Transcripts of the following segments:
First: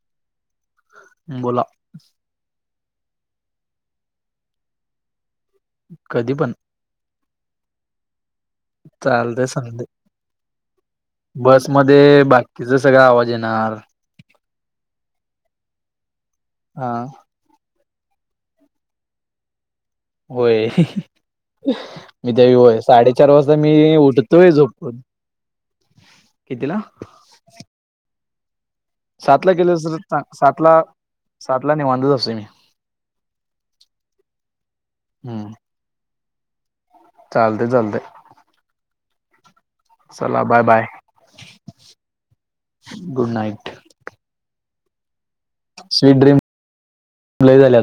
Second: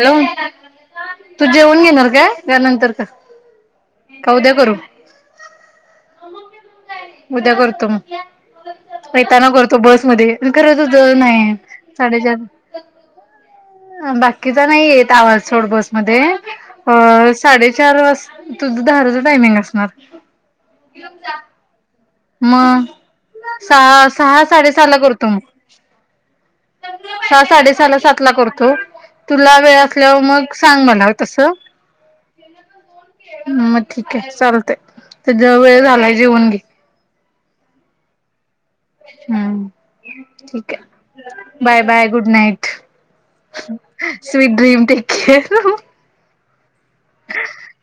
Hello तू बोला जेवण घेणार का त्यानंतर का. उद्या करू. कधी पण. उद्या करतोम. चालतय येताना करतो समजे बसमध्येध्ये खर त ज आहे बसमध्ये साडेचार. बाकीचा सगळा आवाज येणार बाकीचा नाही येत आवाज थोड बस. हा मध्ये साडेचार वाज तुझं दहाच टायमिंग असणार. होय. मी त्याय मग साडेचार वाजता मी सहा सहा उठतोय साडेसहा ला झोपून. करतो मग कितीला सहा साडे सहा ला सात ला करतो. सातला तुला गेलो वेळ तर असल्यावर मग सातला सांग मला तस. सातला निवांतच असतोय मी म मग ठीक आहे चालतय त्या ज वेळ झालाय जेवन. घे चालते चालते. हम् ठीक आहे bye bye good night. Good night sweet dream टखे. स्वीट ड्रीम लय झाले.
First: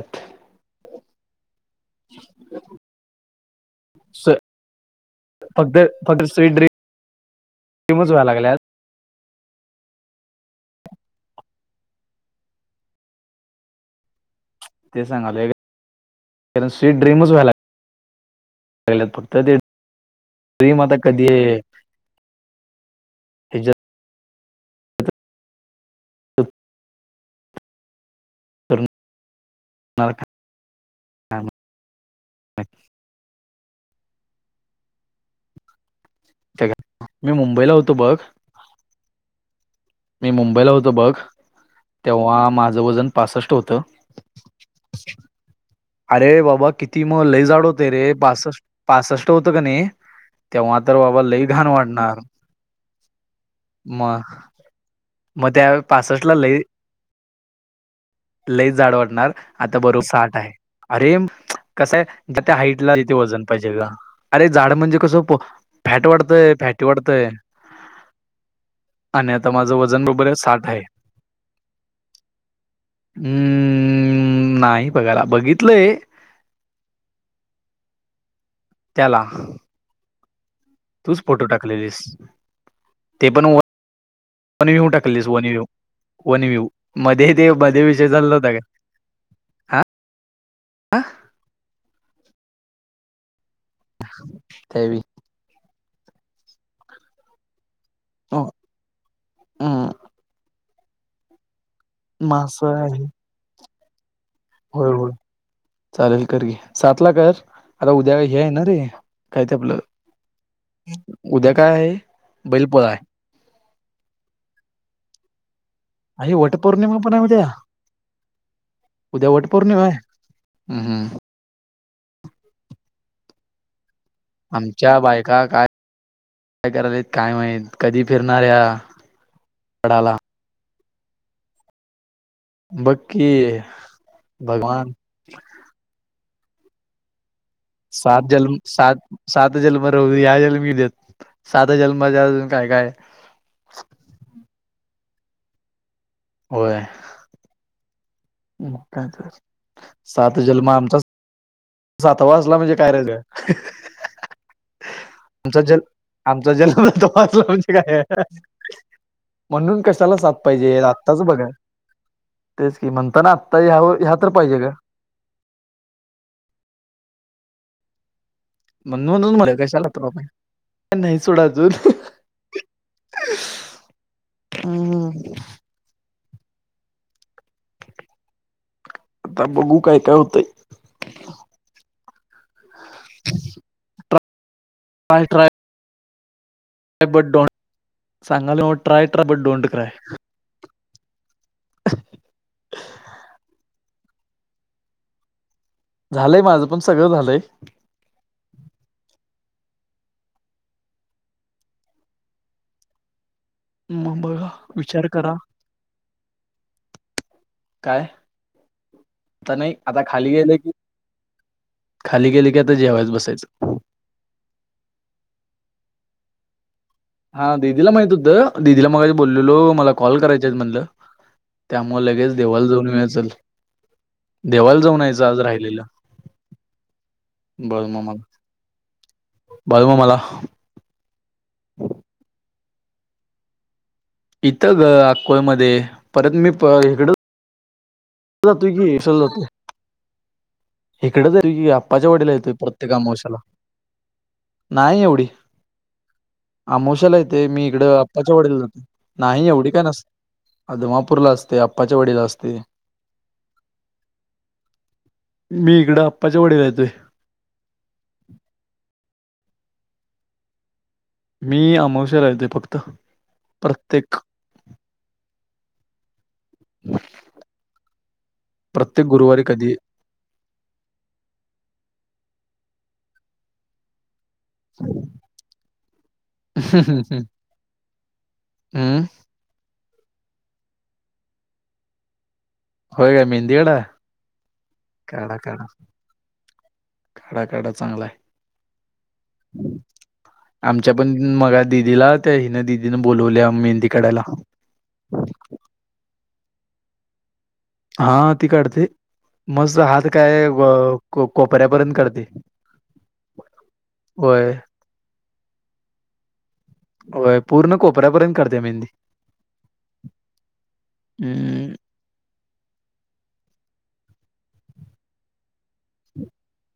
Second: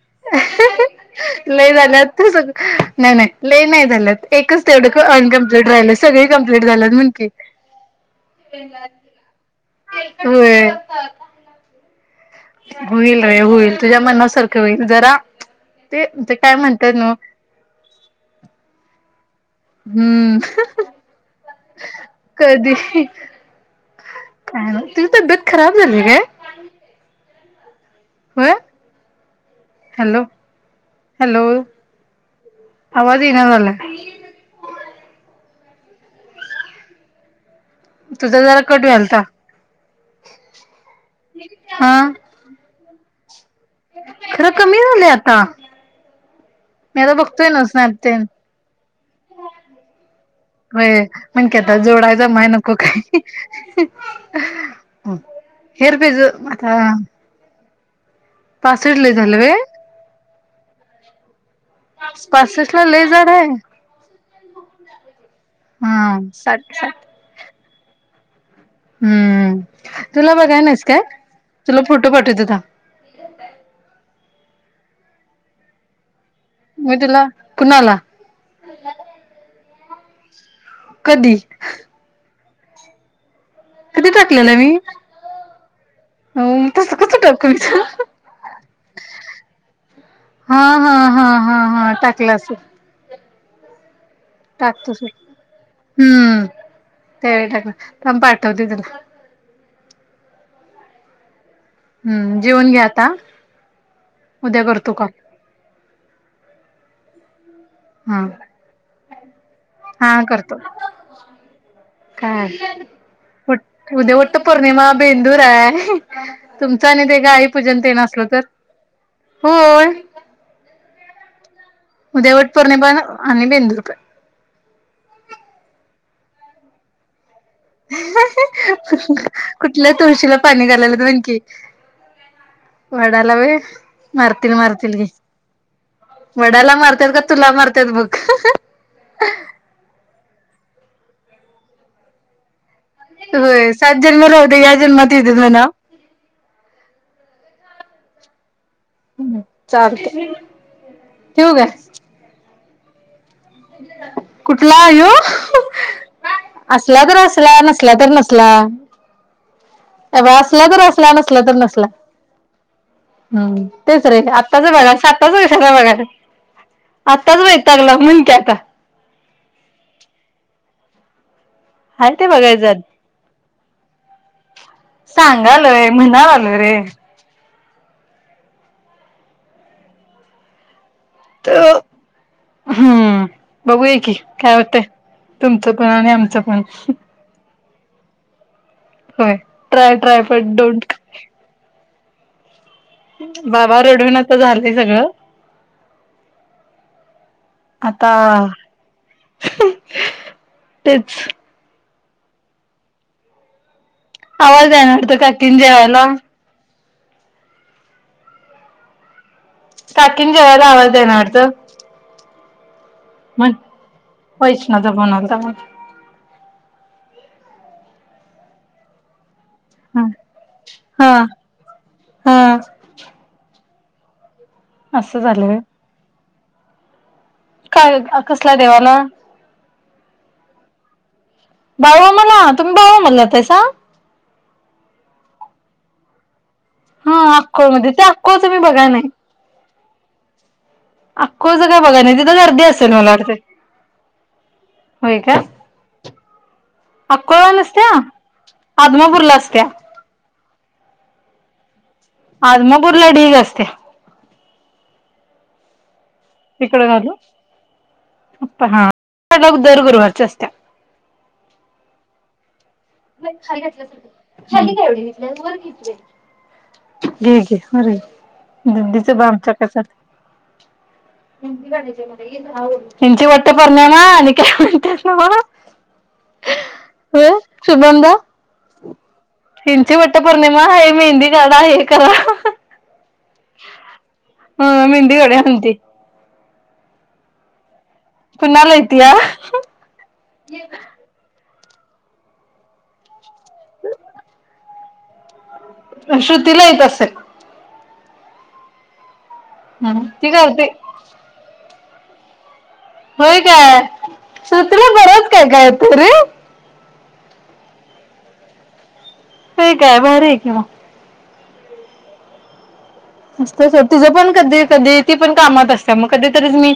लय जाू सग नाही नाही. नाही नाही झालंत एकच तेवढं अनकमप्लीट फक्त राहिलं फक्त सगळे स्वीट कंप्लीट झालंत म्हणकीी. ड्रीमच व्हायला लागल्यात होम्. होईल र होईल तुझ्या मनासारखं. ते जरा सांगालोय ते ते काय कारण म्हणतात स्वीट न ड्रीमच व्हायला फक्त तेम आता कधी कधी काय ना तुझ तब्येत खराब झाली काय [unintelligible] हं उतरणार हॅलो काय हॅलो आवाज येईना झाला आणि [unintelligible] मी मुंबई [unintelligible] तुझं जरा कटूलता मी मुंबईला होतो बघ तेव्हा माझं वजन पासष्ट होतं खर कमी झाले आता अरे बाबा मी किती आता मग लई बघतोय ना जाड होते रे स्नॅप तेन पासष्ट होतं की नाही तेव्हा तर वाय बाबा लई मंकी घाण जोडा वाढणार जमाया नको का मग मग त्या हेर बेज पासष्टला मता [unintelligible] लई जाड वाटणार आता बरोबर ताट हाय अरे पासष्ट ला हाईटला लय कसं झाड वजन आहे पाहिजे अरे झाड म्हणजे कसं फॅट हा वाढत साठ फॅट साठ वाढतं आणि आता हम्म माझं वजन तुला बघाय ठ नाहीस काय तुला फोटो पाठवते थांब [unintelligible] नाही बघायला बघितलंय मी तुला कुणाला त्याला तूच कधी फोटो टाकलेले ते पण व कधी टाकलेलं वन मी व्यहू टाकले वन यु होन मी तसं कसं मध्ये टाकू ते मी मध्ये विषय चालला होता का हा [unintelligible] हा हा हा हा हा टाकलं असे टाकतो त्यावेळी सु हम्म त्यावेळी टाक थांब हो, पाठवते तुला हम्म हम्म जेवन मासं घ्या आहे आता उद्या होय करतो कॉल होय चालेल कर घी साचला कर आता उद्या हा का हे आहे ना रे [unintelligible] काय ते आपलं हा करतो उद्या काय आहे काय बैलपोळा आहे उद्या उठ पोर्णिमा बेंदूर आहे. अ वट तुमचं पौर्णिमा आणि पण ते आहे उद्या गाई पूजन तेन असलं तर उद्या वट पौर्णिमा होय. आहे [inaudible] हम हम् उद्या वटपौर्णिमा बेंदूर पण. आमच्या बायका काय काय करालत. काय माहीत कधी फिरणार कुठल्या वडाला. तुळशीला [unintelligible] की बघ की वडाला होय मारतील मारतील भगवान की. वडाला मारतार का तुला मारत्यात बघ. सात जन्म सात सात जन्म ह्या जन्मी देत. म ना [unintelligible] होय. का तर चालतंय सात जन्म आमचा ठेवू काय सातवा असला म्हणजे काय राहिलय. कुठला यो? आमचा जन्म असल्या तर सातवा असला, म्हणजे नसला काय तर आहे? नसला. म्हणून कशाला अ सात असला पाहिजे तर असला आत्ताच नसला बघा तर नसला तेच की म्हणताना [unintelligible] हम आत्ता ह्या तेच ह्या रेल तर पाहिजे का आत्ताचं बघा साताच वर्षाचा बघाय. तस तगलाक्या [unintelligible] म्हण म्हणून मर कशाला तरबा नाही सुडत [unintelligible] हाय ते बघायच हम्म, सांगालय म्हणाला अरेरे आता बघू काय काय होतंय. तर हम्म बघू यायकी. काय वाटतंय ट्राय ट्राय तुमचं पण आणि आमचं पण. बट सांगाल म ट्राय करा होय but don't cry try try but don't बाबा रडून नको झालंय सगळं. झालंय माझं पण सगळं झालंय. आता तेच मग बघा आवाज विचार येईनात करा काकीन जेवायला. काय? आता नाही आता खाली काकीन गेले जेवायला की आवाज द्यायना खाली गेले की आता जेवायच बसायचं म्हन वैष्णव चा फोन आलता म्हण. हा दिदीला माहित होतं दीदीला मगा बोल मला हा कॉल करायच्या म्हणलं हा त्यामुळे लगेच हा देवाला जाऊन येऊ या असं. देवाला जाऊन असं यायचं आज झालं व्हय राहिलेलं. काय बाळूमामाला कसला देवाला? बाळूमामाला बाऊ म्हणा तुम्ही बाऊ म्हणला तसा. इथं ग अकोळ मध्ये परत मी हा आकोळ मधे [inaudible] [unintelligible] इकडेच अक्कोळचं आहे काय बघाय आप्पाच्या नाही वडीला तिथं येतोय गर्दी प्रत्येक असेल मला वाटतंय अमावस्येला. नाही होय एवढी. काय अमोशाला येते अक्कोळला मी नसत्या इकडं अप्पाच्या वाडील आदमापूरला नाही असत्या एवढी काय नसते. आदमापुर ला असते. आप्पाच्या वाडीला असते आदमापूरला ढीग असते. मी इकडं. आप्पाच्या वाडीला इकड येतोय काग हा दर गुरुवारच्या असते त्या. मी. नाही खाली घातल्या प्रत्येक खाली का एवढ घेतल्या वर घेतले. घे घे प्रत्येक गुरुवारी दीदीचं कधी कसं असतं बघ आमच्या. मेहंदी काढायची आहे का? यांची वटपोर्णिमा आणि काय म्हणतात नव ह ह [unintelligible] ह वटपौर्णिमा आहे मेहंदी कढा हे करा हो का मेहंदी ह मेहंदी काढा काढूया काढ म्हणती काढा काढ चांगले कुणाला येतीया आमच्या पण मग दिदीला त्या हिनं दिदीनं बोललावल्या मेहंदी काढयला श्रुतीला येत असेल हा ती करते मस्त हात ती काय करते कोपऱ्यापर्यंत काढते होय काय होय श्रुतीला बरच काय काय तरे होय पूर्ण कोपऱ्यापर्यंत काढते मेहंदी हे काय भारी आहे की मग हम त तिझं पण कधी कधी ती पण कामात असते मग कधीतरी मी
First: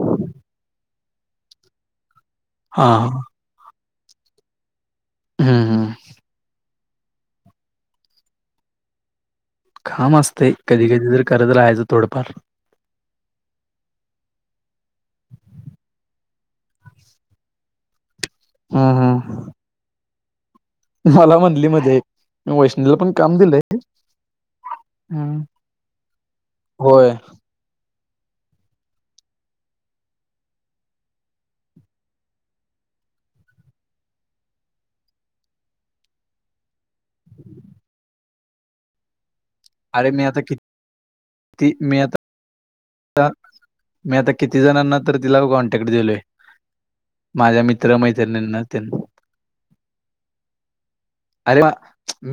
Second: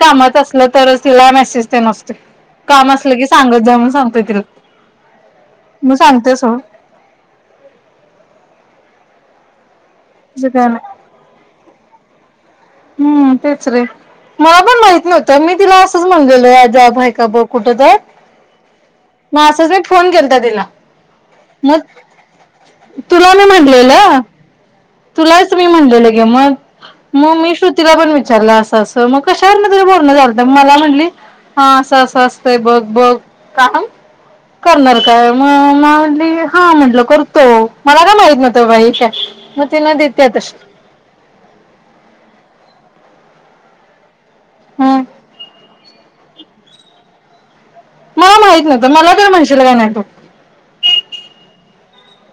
कामच असले तर तिला मेसेज असतो हा काम असलं की सांगत जा म्हण सांगतोय तिला हम्म हम्म मी सांगते स कााम तसं असते काय कधी नाही कधी तररी करत राहायचं थोडंफार हम्म तेच रे मला पण माहित नव्हतं मी तिला असंच म्हणलेल अजबय का ब कुठ तर हम्म मा हम्म असच म फोन केता दिला मला म्हणली मग मध्ये मी वैष्णवीला पण तुला काम मी दिलंय. म्हटलेलं हम्म तुलाच मी म्हणलेलं क मग होय म मी तिला पण विचारलं अस अस मग कशावर तरी बोलण झालं म मला म्हटली हा अस असतय बघ बघ का करणार काय मग म्हटली हा म्हटलं करतो मला काय माहित नव्हत बाई काय म अरे मी नादित्य आता तश किती मी आता मी आता किती जणांना हम्म तर तिला कॉन्टॅक्ट दिलोय माझ्या मित मला मैत्रीणींना न माहित त्यां नव्हतं मला तर म्हणशील काय नाही तू अरे वा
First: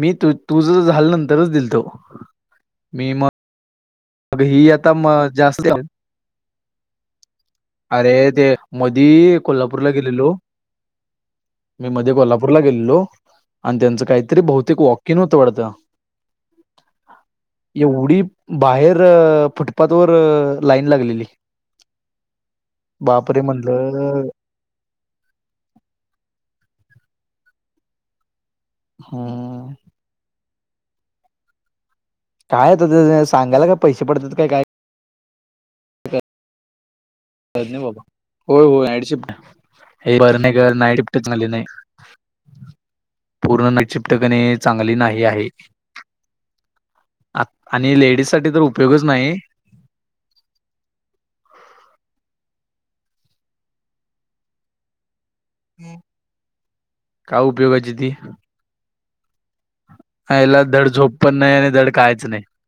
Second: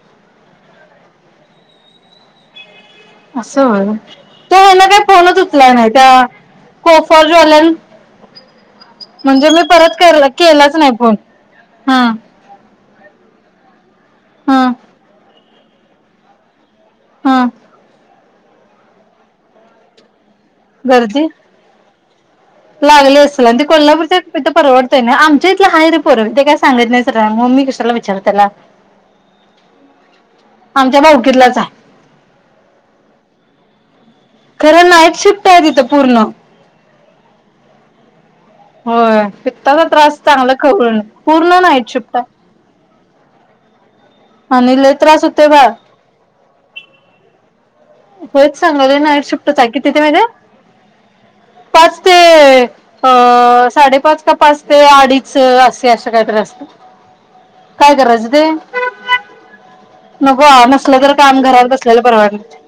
मी तू तुझ झाल्या नंतरच दिलतो मी असं हो मग तो ही हे ना आता काय म फोनच जास्त उचला नाही त्या कोफर ज्वालन अरे ते मधी म्हणजे मी कोल्हापूरला परत गेलेलो. केलाच नाही फोन मी हा मध्ये कोल्हापूरला गेलो आणि त्यांच काहीतरी हा बहुतेक वॉकिंग होत पत हा एवढी बाहेर फुटपाथ वर लाईन लागलेली गर्दी लागले बापरे! असेल आणि ते म्हणलं कोल्हापूरच्या परवडतय ना आमच्या इथलं आहे रे परवी ते काय सांगत नाही मम्मी कशाला विचार त्याला हा आमच्या भावकीतलाच आहे काय सांगायला का पैसे पडतात काय काय खरं नाईट शिफ्ट आहे तिथं पूर्ण होज नाही बाबा होय हो नाईड होय शिफ्ट पित्ताचा हे त्रास बर चांगला नाही कर नाईट खवळून शिफ्टच झाले पूर्ण नाही नाईट शिफ्ट आहे पूर्ण नाईट शिप्टकणे आणि लय चांगली नाही त्रास आहे होतोय बाळ आणि लेडीजसाठी होयच तर सांगले उपयोगच नाईट नाही. शिफ्ट चा की तिथे म्हणज पाच ते अ साडे पाच पाच ते अडी स असी अशे काहीतरी असत काय उपयोगाची काय ती कराज ते नको याला धड नसलं तर झोप पण काम नाही घरात आणि धड बसलेलं कायच नाही परवडतंय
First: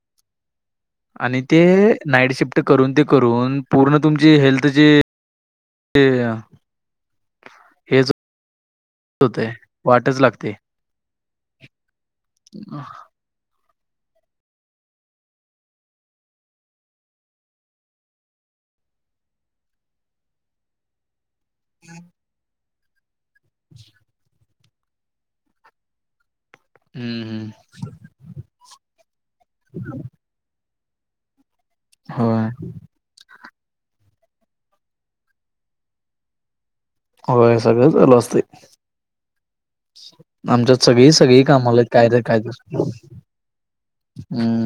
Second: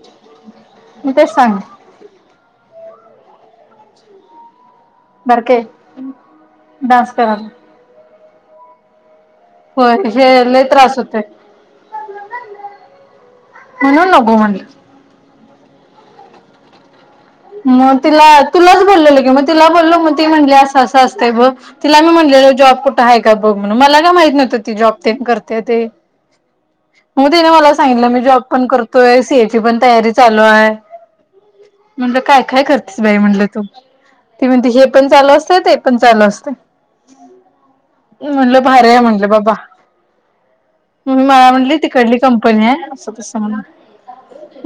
मी तेच आणि ते सांगते नाईट शिफ्ट करून ते करून पूर्ण तुमची हेल्थ बरक ांस करला हेच होतय होय वाटच हे लागते. लय त्रास होतय. म्हणून नघो म्हणलं. मग तिला तुलाच बोललेल कि मग तिला बोललो मग ती म्हटली असं असं अस ब तिला मी म्हणलेल जॉब कुठं आहे का बघ म्हण मला का माहित नवतं. जॉब ते करते ते. हम्म मग तिने हम्म मला सांगितलं मी जॉब पण करतोय सीए ची पण तयारी चालू आहे. म्हणलं काय होय काय करतेस बाई म्हणटलं तू ते म्हणते हे पण चालू असते ते पण चालू असते. होय सगळं चालू असतय. म्हणलं भारी आहे म्हणलं बाबा. आमच्यात सगळी सगळी मला म्हटली कामाला आहेत काय तिकडली तर काय कंपनी तर आहे असं तस म्हणा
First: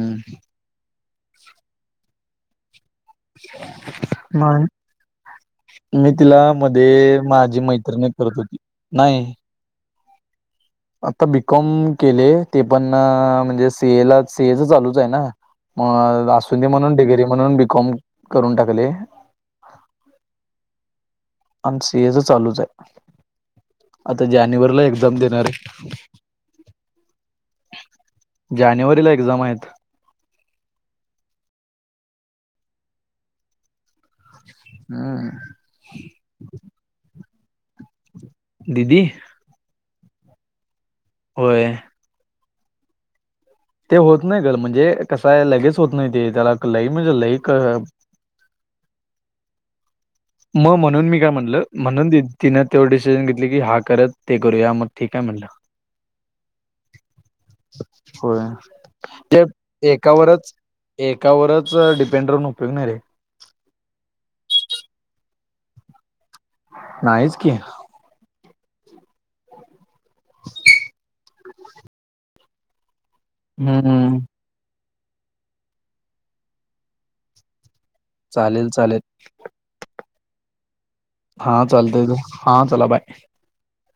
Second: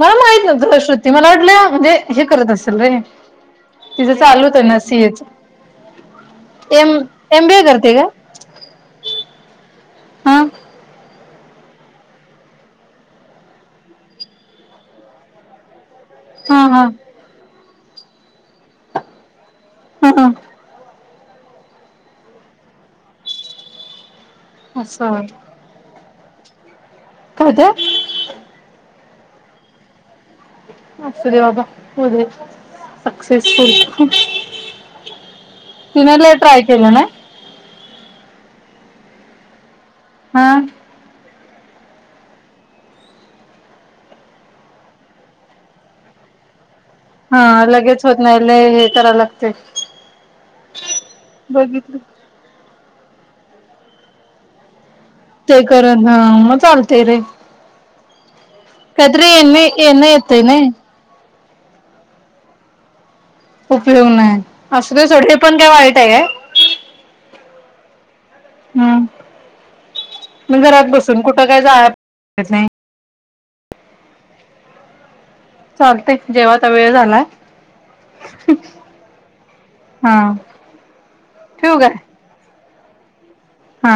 मला माहित नव्हतं श्रुती मला वाटल्या म्हणजे हे करत असेल रे. तिथं चालूत आहे नाही. ना सीएच. मी तिला एम मध्ये एम बी माझी ए करते का मैत्रिणी करत होती नाही. हा आता बीकॉम केले ते पण म्हणजे सेएला सेएच चालूच आहे ना. म हा असुंदी हा म्हणून डिग्री म्हणून बीकॉम करून टाकले. हम् हम आणि सीएच चालूच आहे आता जानेवारीला एक्झाम असं देणार आहे. काय ते जानेवारीला एक्झाम आहेत. असू दे बाबा हो सक्सेसफुल. हम्म तून लय ट्राय केलं ना? दिदी. हा. होय. ते होत नाही गल म्हणजे कसाय लगेच होत नाही ते त्याला लई म्हणजे लई हा लगेज होत नाहीय हे तरा लागते. मग म्हणून मी काय म्हटलं बघितलं म्हणून तिनं तेवढ डिसिजन घेतली की हा करत ते करू या मग ठीक आहे म्हणलं. ते करत हा मग चालते रे. होय काहीतरी ये येणं येतय नाइ? त्या वरच डिपेंड राहून उपयोग नाही रे. उपयोग नाही असुदे सोड हे पण काय वाईट आहे काय? नाहीच की. हम्म मी घरात [unintelligible] हम्म. चालते जेवा आता वेळ झालाय. चालेल चालेल हा हा चालतय. हा चला बाय. हा.